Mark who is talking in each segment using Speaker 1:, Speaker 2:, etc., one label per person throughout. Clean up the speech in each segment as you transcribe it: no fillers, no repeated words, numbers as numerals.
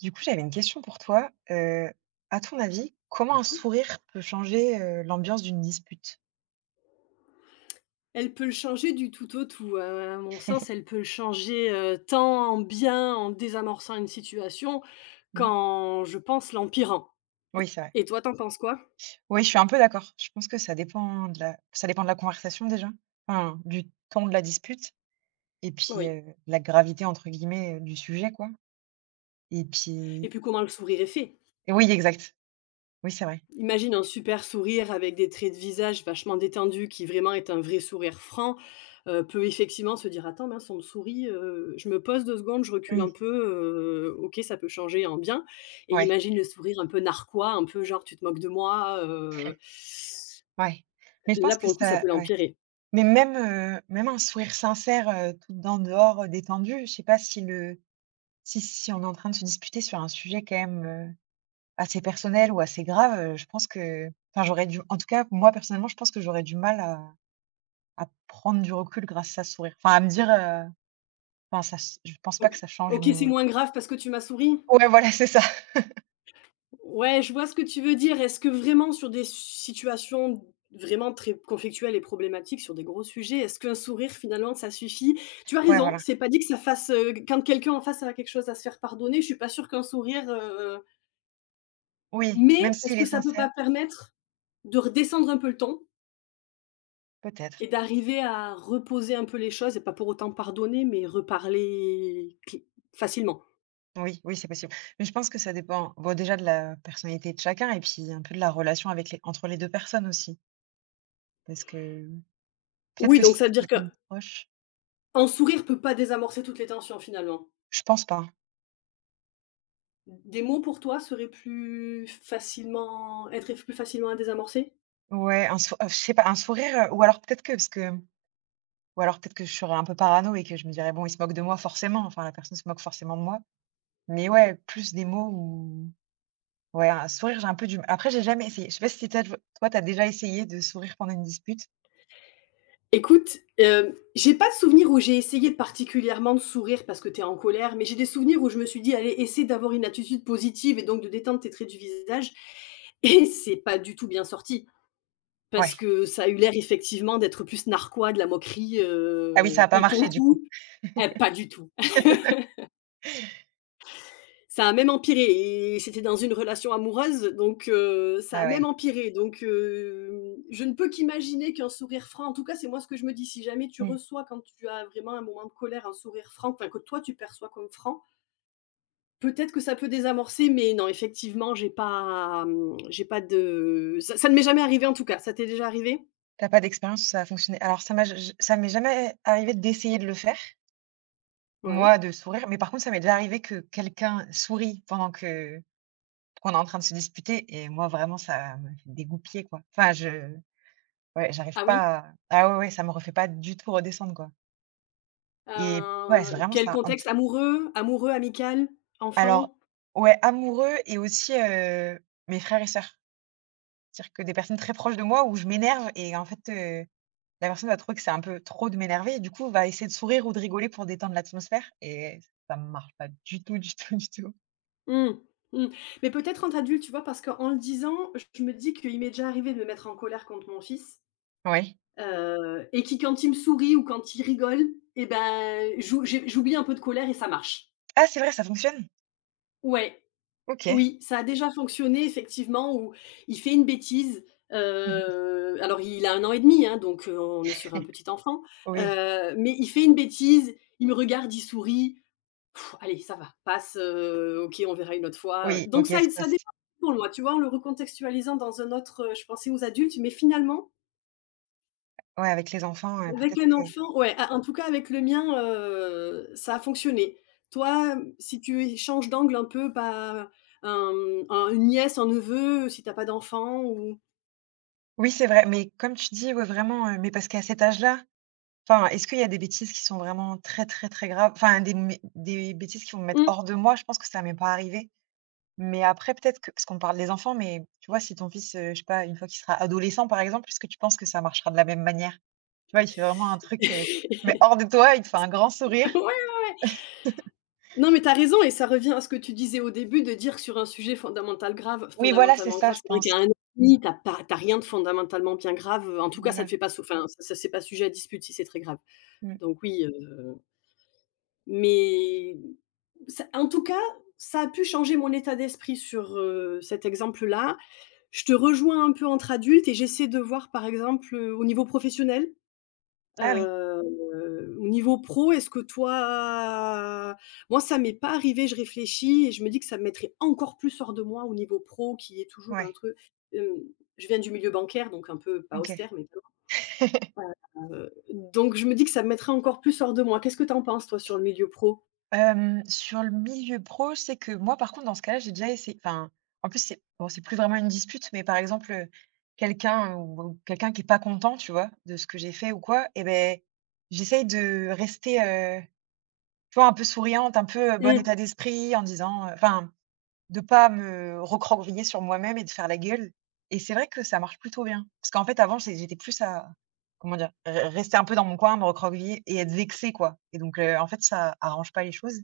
Speaker 1: Du coup, j'avais une question pour toi. À ton avis, comment un
Speaker 2: Mmh.
Speaker 1: sourire peut changer, l'ambiance d'une dispute?
Speaker 2: Elle peut le changer du tout au tout, à mon sens, elle peut le changer, tant en bien, en désamorçant une situation,
Speaker 1: Mmh.
Speaker 2: qu'en, je pense, l'empirant.
Speaker 1: Oui, c'est vrai.
Speaker 2: Et toi, t'en penses quoi?
Speaker 1: Oui, je suis un peu d'accord. Je pense que ça dépend de la conversation déjà, enfin, du ton de la dispute et puis,
Speaker 2: Oui.
Speaker 1: «la gravité» entre guillemets, du sujet quoi et
Speaker 2: Et
Speaker 1: puis
Speaker 2: puis comment le sourire est fait?
Speaker 1: et oui, exact. Oui, c'est vrai.
Speaker 2: Imagine un super sourire avec des traits de visage vachement détendus qui vraiment est un vrai sourire franc, peut effectivement se dire: «Attends mince, on me sourit, je me pose 2 secondes, je recule un
Speaker 1: Mmh.
Speaker 2: peu, OK, ça peut changer en bien». Et
Speaker 1: Ouais,
Speaker 2: imagine le sourire un peu narquois, un peu genre: «Tu te moques de moi».
Speaker 1: ouais. Mais je
Speaker 2: Là,
Speaker 1: pense que
Speaker 2: pour le coup, ça
Speaker 1: ça
Speaker 2: peut
Speaker 1: ouais.
Speaker 2: l'empirer.
Speaker 1: Mais même, même un sourire sincère, tout en dehors, détendu, je sais pas si le si, si, si on est en train de se disputer sur un sujet quand même, assez personnel ou assez grave, je pense que enfin j'aurais du en tout cas moi personnellement je pense que j'aurais du mal à prendre du recul grâce à ce sourire. Enfin à me dire, enfin ça ch je pense pas que
Speaker 2: OK.
Speaker 1: ça change
Speaker 2: OK, c'est
Speaker 1: mon
Speaker 2: moins grave parce que tu m'as souri?
Speaker 1: ouais voilà c'est ça,
Speaker 2: Ouais, je vois ce que tu veux dire. Est-ce que vraiment sur des situations vraiment très conflictuelles et problématiques, sur des gros sujets, est-ce qu'un sourire finalement ça suffit? Tu as
Speaker 1: ouais
Speaker 2: raison,
Speaker 1: voilà.
Speaker 2: c'est pas dit que ça fasse, quand quelqu'un en face a quelque chose à se faire pardonner, je suis pas sûre qu'un sourire,
Speaker 1: Oui, même
Speaker 2: mais est-ce
Speaker 1: s'il
Speaker 2: que
Speaker 1: est
Speaker 2: ça peut
Speaker 1: sincère,
Speaker 2: pas permettre de redescendre un peu le ton
Speaker 1: peut-être.
Speaker 2: et d'arriver à reposer un peu les choses et pas pour autant pardonner, mais reparler cl facilement?
Speaker 1: Oui, oui, c'est possible. Mais je pense que ça dépend, bon, déjà de la personnalité de chacun et puis un peu de la relation avec les entre les 2 personnes aussi. Parce que peut-être
Speaker 2: Oui,
Speaker 1: que
Speaker 2: donc
Speaker 1: si
Speaker 2: ça veut
Speaker 1: c'est
Speaker 2: dire que
Speaker 1: quelqu'un de proche
Speaker 2: un sourire peut pas désamorcer toutes les tensions finalement.
Speaker 1: je pense pas.
Speaker 2: Des mots pour toi seraient plus facilement à désamorcer?
Speaker 1: Ouais, un sou je sais pas, un sourire, ou alors peut-être que parce que ou alors peut-être que je serais un peu parano et que je me dirais: «Bon, il se moque de moi forcément, enfin la personne se moque forcément de moi». Mais ouais, plus des mots ou ouais, un sourire, j'ai un peu du m après j'ai jamais essayé. Je sais pas si tu toi, t'as déjà essayé de sourire pendant une dispute?
Speaker 2: Écoute, j'ai pas de souvenir où j'ai essayé particulièrement de sourire parce que t'es en colère, mais j'ai des souvenirs où je me suis dit: «Allez, essaie d'avoir une attitude positive et donc de détendre tes traits du visage» et c'est pas du tout bien sorti parce
Speaker 1: Ouais.
Speaker 2: que ça a eu l'air effectivement d'être plus narquois, de la moquerie,
Speaker 1: Ah oui, ça a pas
Speaker 2: et pour le
Speaker 1: marché du coup?
Speaker 2: coup, pas du tout. Ça a même empiré et c'était dans une relation amoureuse, donc ça a
Speaker 1: Ah
Speaker 2: même
Speaker 1: ouais.
Speaker 2: empiré, donc je ne peux qu'imaginer qu'un sourire franc en tout cas, c'est moi ce que je me dis, si jamais tu
Speaker 1: Mmh.
Speaker 2: reçois quand tu as vraiment un moment de colère, un sourire franc, enfin que toi tu perçois comme franc, peut-être que ça peut désamorcer, mais non, effectivement, j'ai pas, de ça ça ne m'est jamais arrivé en tout cas. Ça t'est déjà arrivé?
Speaker 1: Tu pas d'expérience où ça a fonctionné? Alors ça m'a j ça m'est jamais arrivé d'essayer de le faire,
Speaker 2: Ouais.
Speaker 1: moi, de sourire. Mais par contre, ça m'est déjà arrivé que quelqu'un sourit pendant que qu'on est en train de se disputer et moi vraiment ça me fait dégoupiller quoi. Enfin je ouais, j'arrive
Speaker 2: Ah oui?
Speaker 1: pas à ah ouais, ouais, ça me refait pas du tout redescendre quoi et ouais, c'est vraiment
Speaker 2: Quel
Speaker 1: ça un petit
Speaker 2: contexte? Amoureux? Amoureux, amical?
Speaker 1: alors
Speaker 2: Enfant?
Speaker 1: ouais, amoureux et aussi, mes frères et sœurs. C'est-à-dire que des personnes très proches de moi où je m'énerve et en fait, la personne va trouver que c'est un peu trop de m'énerver et du coup va essayer de sourire ou de rigoler pour détendre l'atmosphère et ça me marche pas du tout, du tout, du tout.
Speaker 2: Mmh. Mmh. Mais peut-être en adulte, tu vois? Parce qu'en le disant, je me dis qu'il m'est déjà arrivé de me mettre en colère contre mon fils,
Speaker 1: Oui.
Speaker 2: et qui quand il me sourit ou quand il rigole et ben, j'oublie un peu de colère et ça marche.
Speaker 1: Ah c'est vrai, ça fonctionne?
Speaker 2: Ouais,
Speaker 1: OK.
Speaker 2: oui, ça a déjà fonctionné effectivement où il fait une bêtise, alors il a 1 an et demi, hein, donc on est sur un petit enfant,
Speaker 1: Oui,
Speaker 2: mais il fait une bêtise, il me regarde, il sourit. Pff, allez, ça va, passe, OK, on verra une autre fois, euh.
Speaker 1: oui,
Speaker 2: donc
Speaker 1: OK, ça
Speaker 2: ça aide ça
Speaker 1: passe.
Speaker 2: dépend pour moi, tu vois? En le recontextualisant dans un autre, je pensais aux adultes, mais finalement,
Speaker 1: Ouais, avec les enfants,
Speaker 2: avec
Speaker 1: peut-être
Speaker 2: un
Speaker 1: que
Speaker 2: enfant ouais, ah, en tout cas avec le mien, ça a fonctionné. Toi, si tu changes d'angle un peu, bah, un une nièce, un neveu, si t'as pas d'enfant ou
Speaker 1: oui, c'est vrai, mais comme tu dis, ouais, vraiment, mais parce qu'à cet âge-là, enfin, est-ce qu'il y a des bêtises qui sont vraiment très, très, très graves? Enfin, des mé des bêtises qui vont me mettre
Speaker 2: mmh.
Speaker 1: hors de moi? Je pense que ça m'est pas arrivé, mais après peut-être que parce qu'on parle des enfants, mais tu vois, si ton fils, je sais pas, une fois qu'il sera adolescent, par exemple, est-ce que tu penses que ça marchera de la même manière? Tu vois, il fait vraiment un truc, mais hors de toi, il te fait un grand sourire.
Speaker 2: Ouais, ouais, ouais. Non, mais tu as raison et ça revient à ce que tu disais au début de dire que sur un sujet
Speaker 1: Oui, voilà, c'est
Speaker 2: fondamentalement
Speaker 1: ça,
Speaker 2: grave,
Speaker 1: je
Speaker 2: c'est vrai
Speaker 1: pense.
Speaker 2: qu'à 1 an et demi, tu as rien de fondamentalement bien grave, en tout cas ça
Speaker 1: Voilà.
Speaker 2: te fait pas sau enfin ça ça c'est pas sujet à dispute si c'est très grave.
Speaker 1: Mmh.
Speaker 2: Donc oui, mais ça en tout cas, ça a pu changer mon état d'esprit sur, cet exemple-là. Je te rejoins un peu entre adultes et j'essaie de voir par exemple, au niveau professionnel.
Speaker 1: Ah oui,
Speaker 2: Au niveau pro, est-ce que toi moi ça m'est pas arrivé, je réfléchis et je me dis que ça me mettrait encore plus hors de moi au niveau pro qui est toujours un
Speaker 1: ouais,
Speaker 2: truc, hem, je viens du milieu bancaire donc un peu pas
Speaker 1: OK.
Speaker 2: austère mais quand donc je me dis que ça me mettrait encore plus hors de moi. Qu'est-ce que tu en penses toi sur le milieu pro?
Speaker 1: Sur le milieu pro, c'est que moi, par contre, dans ce cas-là, j'ai déjà essayé enfin, en plus, c'est bon, c'est plus vraiment une dispute, mais par exemple, quelqu'un ou quelqu'un qui est pas content, tu vois, de ce que j'ai fait ou quoi et ben, j'essaye de rester, tu vois, un peu souriante, un peu, bon
Speaker 2: Mmh,
Speaker 1: état d'esprit en disant, enfin, de pas me recroqueviller sur moi-même et de faire la gueule et c'est vrai que ça marche plutôt bien. Parce qu'en fait, avant, c'est j'étais plus à comment dire? Re rester un peu dans mon coin, me recroqueviller et être vexée, quoi et donc en fait, ça arrange pas les choses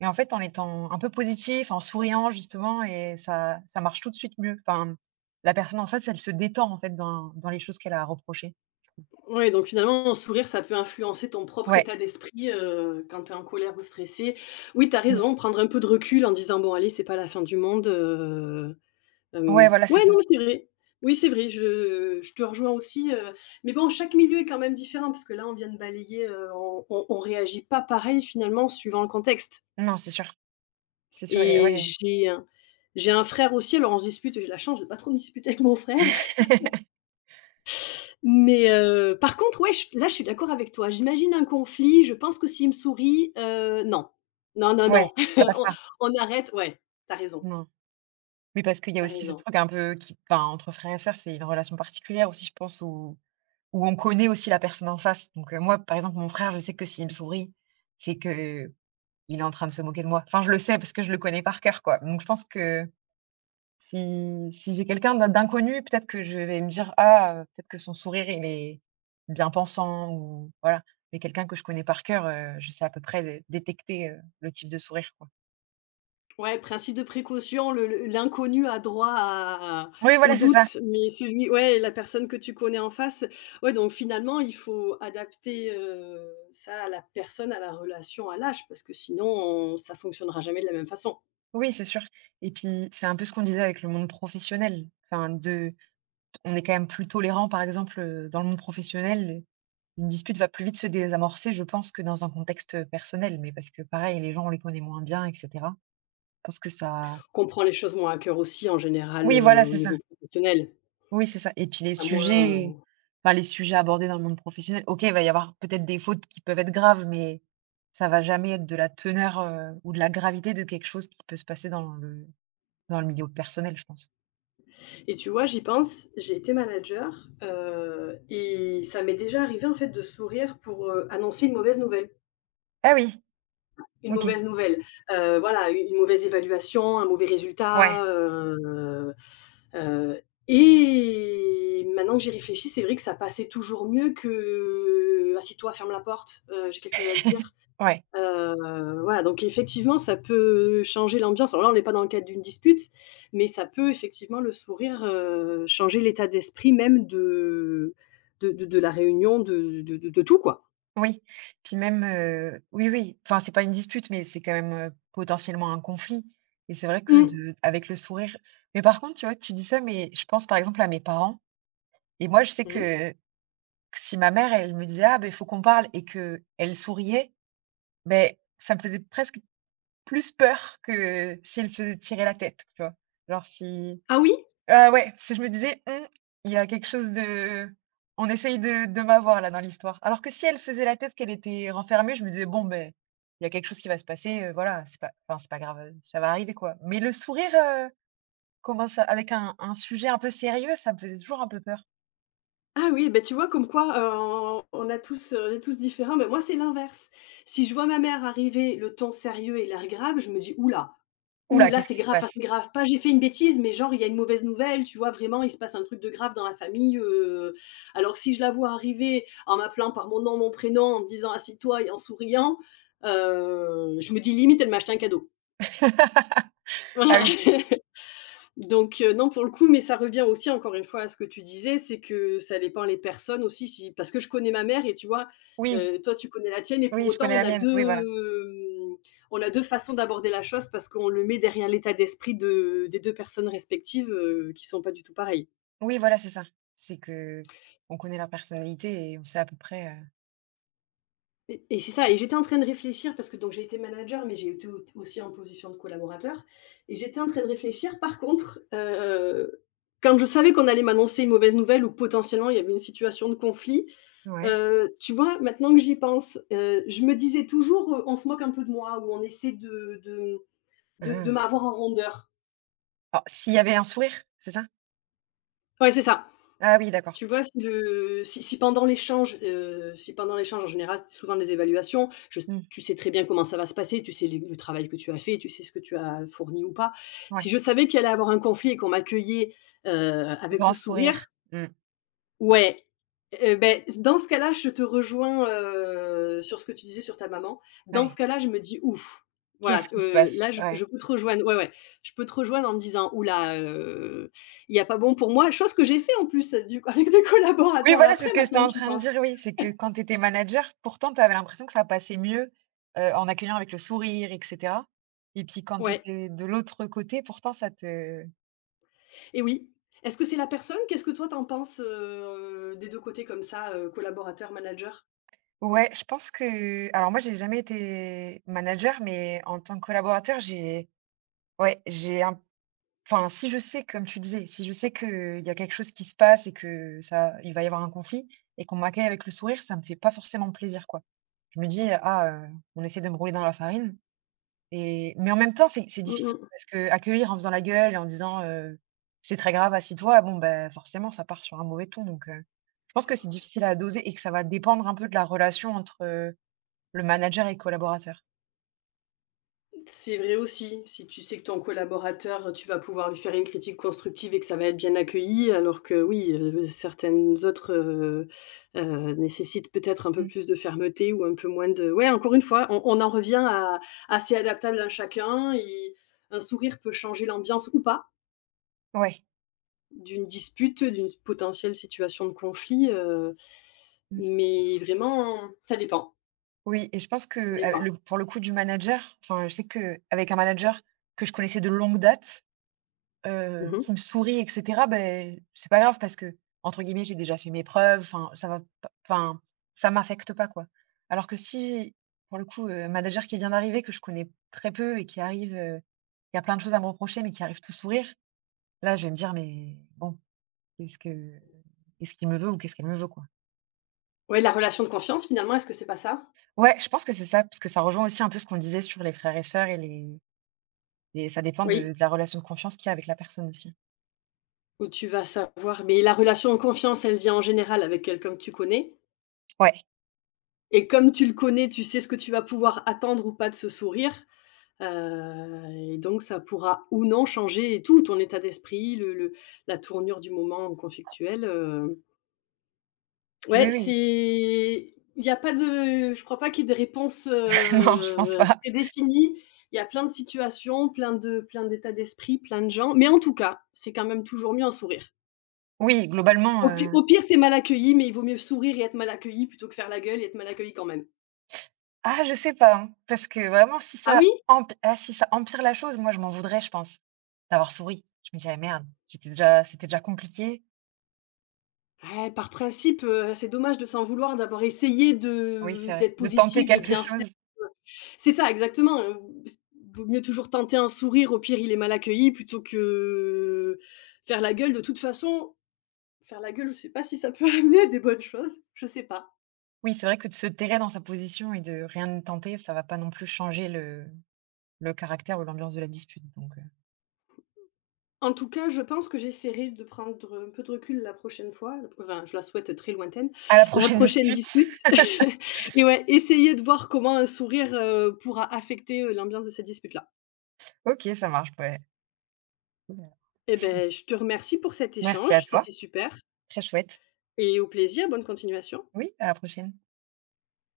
Speaker 1: et en fait, en étant un peu positif, en souriant justement et ça marche tout de suite mieux. Enfin, la personne en face, elle se détend en fait dans les choses qu'elle a à reprocher.
Speaker 2: ouais donc finalement, un sourire, ça peut influencer ton propre
Speaker 1: Ouais,
Speaker 2: état d'esprit, quand tu es en colère ou stressé. Oui, tu as
Speaker 1: mmh.
Speaker 2: raison, prendre un peu de recul en disant: «Bon allez, c'est pas la fin du monde», heu
Speaker 1: Ouais,
Speaker 2: Hem,
Speaker 1: voilà, c'est
Speaker 2: Ouais,
Speaker 1: ça.
Speaker 2: non, mais c'est vrai. Oui, c'est vrai, je te rejoins aussi, mais bon, chaque milieu est quand même différent parce que là, on vient de balayer, on réagit pas pareil finalement suivant le contexte
Speaker 1: Non, c'est sûr et
Speaker 2: et
Speaker 1: ouais.
Speaker 2: j'ai un frère aussi, alors on se dispute, j'ai la chance de pas trop me disputer avec mon frère, mais par contre, ouais, je là, je suis d'accord avec toi. J'imagine un conflit, je pense que s'il me sourit, non. Non, non,
Speaker 1: Ouais,
Speaker 2: non,
Speaker 1: ça passe
Speaker 2: on
Speaker 1: pas.
Speaker 2: on arrête ouais, tu as raison,
Speaker 1: Non. Mais parce qu'il y a
Speaker 2: tu as
Speaker 1: aussi ce
Speaker 2: raison.
Speaker 1: truc un peu qui enfin, entre frères et sœurs, c'est une relation particulière aussi, je pense, où on connaît aussi la personne en face. Donc, moi, par exemple, mon frère, je sais que s'il me sourit, c'est que il est en train de se moquer de moi. Enfin, je le sais parce que je le connais par cœur, quoi. Donc je pense que si j'ai quelqu'un d'in d'inconnu, peut-être que je vais me dire: «Ah, peut-être que son sourire, il est bien-pensant» ou voilà. Mais quelqu'un que je connais par cœur, je sais à peu près dé détecter, le type de sourire, quoi.
Speaker 2: Ouais, principe de précaution, le l'inconnu a droit à
Speaker 1: Oui,
Speaker 2: au
Speaker 1: voilà, c'est ça.
Speaker 2: doute, mais celui ouais, la personne que tu connais en face, ouais, donc finalement il faut adapter, ça à la personne, à la relation, à l'âge, parce que sinon on ça fonctionnera jamais de la même façon.
Speaker 1: Oui, c'est sûr et puis, c'est un peu ce qu'on disait avec le monde professionnel. Enfin, de on est quand même plus tolérant, par exemple, dans le monde professionnel. Une dispute va plus vite se désamorcer, je pense, que dans un contexte, personnel. Mais parce que pareil, les gens, on les connaît moins bien et cetera. Je pense que ça
Speaker 2: Qu'on prend les choses moins à cœur aussi en général,
Speaker 1: oui, voilà,
Speaker 2: au
Speaker 1: c'est ça.
Speaker 2: niveau professionnel,
Speaker 1: Oui, c'est ça et puis les
Speaker 2: à moins, heu
Speaker 1: sujets enfin les sujets abordés dans le monde professionnel, OK, il va y avoir peut-être des fautes qui peuvent être graves, mais ça va jamais être de la teneur, ou de la gravité de quelque chose qui peut se passer dans le milieu personnel, je pense.
Speaker 2: et tu vois, j'y pense, j'ai été manager, et ça m'est déjà arrivé en fait de sourire pour, annoncer une mauvaise nouvelle.
Speaker 1: Ah oui,
Speaker 2: Une
Speaker 1: OK.
Speaker 2: mauvaise nouvelle, voilà, une mauvaise évaluation, un mauvais
Speaker 1: Ouais,
Speaker 2: résultat, heu et maintenant que j'y réfléchis, c'est vrai que ça passait toujours mieux que: «Assieds-toi, ferme la porte, j'ai quelque chose à te dire».
Speaker 1: ouais,
Speaker 2: Voilà, donc effectivement, ça peut changer l'ambiance. Alors là, on n'est pas dans le cadre d'une dispute, mais ça peut effectivement le sourire, changer l'état d'esprit même de la réunion, de tout, quoi.
Speaker 1: oui. Puis même, oui, oui, enfin, c'est pas une dispute, mais c'est quand même, potentiellement un conflit et c'est vrai que
Speaker 2: Mmh.
Speaker 1: de avec le sourire mais par contre, tu vois, tu dis ça, mais je pense par exemple à mes parents et moi, je sais
Speaker 2: Mmh.
Speaker 1: que si ma mère, elle me disait: «Ah ben il faut qu'on parle» et que elle souriait, mais ça me faisait presque plus peur que si elle faisait tirer la tête, tu vois? Genre si
Speaker 2: Ah oui?
Speaker 1: ah ouais, si je me disais: «Mmh, il y a quelque chose de on essaye de m'avoir là dans l'histoire». Alors que si elle faisait la tête qu'elle était renfermée, je me disais: «Bon ben il y a quelque chose qui va se passer, voilà, c'est pas enfin c'est pas grave, ça va arriver quoi». Mais le sourire, comment ça avec un sujet un peu sérieux, ça me faisait toujours un peu peur.
Speaker 2: Ah oui, ben tu vois comme quoi, on est tous différents, mais moi c'est l'inverse. Si je vois ma mère arriver, le ton sérieux et l'air grave, je me dis: oula,
Speaker 1: «Ouh là,
Speaker 2: oula
Speaker 1: qu'est-ce
Speaker 2: c'est
Speaker 1: qui se
Speaker 2: grave, enfin c'est
Speaker 1: passe?»
Speaker 2: grave, pas j'ai fait une bêtise, mais genre il y a une mauvaise nouvelle, tu vois? Vraiment, il se passe un truc de grave dans la famille». Alors que si je la vois arriver en m'appelant par mon nom, mon prénom, en me disant: «Assieds-toi» et en souriant, je me dis: «Limite, elle m'a acheté un cadeau».
Speaker 1: Ah
Speaker 2: Voilà.
Speaker 1: oui,
Speaker 2: Donc non, pour le coup, mais ça revient aussi encore une fois à ce que tu disais, c'est que ça dépend les personnes aussi si parce que je connais ma mère et tu vois,
Speaker 1: oui.
Speaker 2: toi tu connais la tienne et pour
Speaker 1: Oui, je
Speaker 2: autant
Speaker 1: connais
Speaker 2: on
Speaker 1: la
Speaker 2: a
Speaker 1: mienne.
Speaker 2: 2
Speaker 1: Oui, voilà.
Speaker 2: mmh, on a 2 façons d'aborder la chose parce qu'on le met derrière l'état d'esprit de des 2 personnes respectives, qui sont pas du tout pareilles.
Speaker 1: Oui, voilà, c'est ça. C'est que on connaît leur personnalité et on sait à peu près,
Speaker 2: Et c'est ça et j'étais en train de réfléchir parce que donc j'ai été manager, mais j'ai été au aussi en position de collaborateur et j'étais en train de réfléchir par contre, quand je savais qu'on allait m'annoncer une mauvaise nouvelle ou potentiellement il y avait une situation de conflit,
Speaker 1: ouais.
Speaker 2: Tu vois, maintenant que j'y pense, je me disais toujours, «On se moque un peu de moi» ou «On essaie de
Speaker 1: Mmh.
Speaker 2: m'avoir en rondeur».
Speaker 1: Oh, s'il y avait un sourire, c'est ça?
Speaker 2: Ouais, c'est ça.
Speaker 1: Ah oui, d'accord.
Speaker 2: Tu vois, si pendant l'échange, en général, c'est souvent les évaluations, je
Speaker 1: Mmh,
Speaker 2: tu sais très bien comment ça va se passer, tu sais les le travail que tu as fait, tu sais ce que tu as fourni ou pas. Si
Speaker 1: ouais.
Speaker 2: je savais qu'il allait y avoir un conflit et qu'on m'accueillait, heu, avec le
Speaker 1: Grand sourire.
Speaker 2: sourire,
Speaker 1: Mmh,
Speaker 2: ouais, beh, dans ce cas-là, je te rejoins, sur ce que tu disais sur ta maman. Dans ce
Speaker 1: ouais.
Speaker 2: cas-là, je me dis: «Ouf!» voilà,
Speaker 1: Qu'est-ce
Speaker 2: t
Speaker 1: qui se passe?
Speaker 2: là, je
Speaker 1: Ouais.
Speaker 2: je peux te rejoindre ouais, ouais, je peux te rejoindre en me disant: «Ouh là, il y a pas bon pour moi». Chose que j'ai fait en plus, du coup, avec mes
Speaker 1: Oui,
Speaker 2: collaborateurs
Speaker 1: voilà, c'est
Speaker 2: après,
Speaker 1: ce que j'étais
Speaker 2: maintenant que
Speaker 1: en
Speaker 2: j'y
Speaker 1: train de
Speaker 2: pense.
Speaker 1: dire, oui. C'est que quand tu étais manager, pourtant, tu avais l'impression que ça passait mieux, en accueillant avec le sourire et cetera et puis quand tu
Speaker 2: Ouais
Speaker 1: étais de l'autre côté, pourtant ça te
Speaker 2: et oui. Est-ce que c'est la personne? Qu'est-ce que toi, tu en penses, des 2 côtés comme ça, collaborateur, manager?
Speaker 1: ouais, je pense que alors moi j'ai jamais été manager, mais en tant que collaborateur, j'ai ouais, j'ai un enfin si je sais, comme tu disais, si je sais qu'il y a quelque chose qui se passe et que ça il va y avoir un conflit et qu'on m'accueille avec le sourire, ça me fait pas forcément plaisir, quoi. Je me dis: «Ah, on essaie de me rouler dans la farine» et mais en même temps, c'est
Speaker 2: Mmh
Speaker 1: difficile
Speaker 2: mh.
Speaker 1: parce que accueillir en faisant la gueule et en disant, «C'est très grave, assieds-toi», bon, bah, forcément ça part sur un mauvais ton donc je pense que c'est difficile à doser et que ça va dépendre un peu de la relation entre, le manager et collaborateur.
Speaker 2: C'est vrai aussi, si tu sais que ton collaborateur, tu vas pouvoir lui faire une critique constructive et que ça va être bien accueilli, alors que oui, certaines autres, nécessitent peut-être un peu
Speaker 1: Mmh.
Speaker 2: plus de fermeté ou un peu moins de ouais, encore une fois, on en revient à assez adaptable à chacun et un sourire peut changer l'ambiance ou pas
Speaker 1: Ouais.
Speaker 2: d'une dispute, d'une potentielle situation de conflit,
Speaker 1: Mmh.
Speaker 2: mais vraiment, ça dépend,
Speaker 1: Oui et je pense que,
Speaker 2: ça dépend.
Speaker 1: le pour le coup du manager, enfin, je sais que avec un manager que je connaissais de longue date,
Speaker 2: Mmh.
Speaker 1: qui me sourit et cetera, beh, c'est pas grave parce que entre guillemets «j'ai déjà fait mes preuves», enfin, ça va p enfin, ça m'affecte pas, quoi. Alors que si, pour le coup, manager qui vient d'arriver, que je connais très peu et qui arrive, il y a plein de choses à me reprocher, mais qui arrive tout sourire, là, je vais me dire: «Mais bon, qu'est-ce que qu'est-ce qu'il me veut ou qu'est-ce qu'elle me veut, quoi?»
Speaker 2: Ouais, la relation de confiance finalement, est-ce que c'est pas ça?
Speaker 1: Ouais, je pense que c'est ça, parce que ça rejoint aussi un peu ce qu'on disait sur les frères et sœurs et les et ça dépend
Speaker 2: Oui.
Speaker 1: de la relation de confiance qu'il y a avec la personne aussi.
Speaker 2: Où tu vas savoir mais la relation de confiance, elle vient en général avec quelqu'un que tu connais
Speaker 1: Ouais,
Speaker 2: et comme tu le connais, tu sais ce que tu vas pouvoir attendre ou pas de ce sourire, heu et donc ça pourra ou non changer tout, ton état d'esprit, le la tournure du moment conflictuel,
Speaker 1: oui,
Speaker 2: ouais,
Speaker 1: oui.
Speaker 2: c'est il y a pas de je crois pas qu'il y ait des réponses,
Speaker 1: Non, je pense pas.
Speaker 2: prédéfinies. Il y a plein de situations, plein de plein d'états d'esprit, plein de gens, mais en tout cas, c'est quand même toujours mieux un sourire.
Speaker 1: Oui, globalement,
Speaker 2: Au pi au pire, c'est mal accueilli, mais il vaut mieux sourire et être mal accueilli plutôt que faire la gueule et être mal accueilli quand même.
Speaker 1: ah, je sais pas, hein, parce que vraiment si
Speaker 2: Ah
Speaker 1: ça
Speaker 2: oui?
Speaker 1: emp ah, si ça empire la chose, moi je m'en voudrais, je pense, d'avoir souri. Je me dirais: «Merde, j'étais déjà c'était déjà compliqué».
Speaker 2: Par principe, c'est dommage de s'en vouloir d'avoir essayé
Speaker 1: Oui, c'est
Speaker 2: de
Speaker 1: vrai,
Speaker 2: d'être
Speaker 1: de tenter
Speaker 2: positif, de
Speaker 1: quelque
Speaker 2: bien faire,
Speaker 1: chose.
Speaker 2: c'est ça, exactement, vaut mieux toujours tenter un sourire, au pire, il est mal accueilli plutôt que faire la gueule. De toute façon, faire la gueule, je sais pas si ça peut amener à des bonnes choses, je sais pas.
Speaker 1: Oui, c'est vrai que de se terrer dans sa position et de rien ne tenter, ça va pas non plus changer le caractère ou l'ambiance de la dispute, donc
Speaker 2: En tout cas, je pense que j'essaierai de prendre, un peu de recul la prochaine fois, enfin, je la souhaite très lointaine,
Speaker 1: à la
Speaker 2: la
Speaker 1: prochaine
Speaker 2: prochaine
Speaker 1: dispute.
Speaker 2: dispute et ouais, essayer de voir comment un sourire, pourra affecter, l'ambiance de cette dispute-là.
Speaker 1: OK, ça marche, ouais. Voilà.
Speaker 2: Eh ben, je te remercie pour cet
Speaker 1: Merci à
Speaker 2: échange,
Speaker 1: toi.
Speaker 2: c'était super
Speaker 1: Très chouette.
Speaker 2: et au plaisir, bonne continuation.
Speaker 1: Oui, à la prochaine.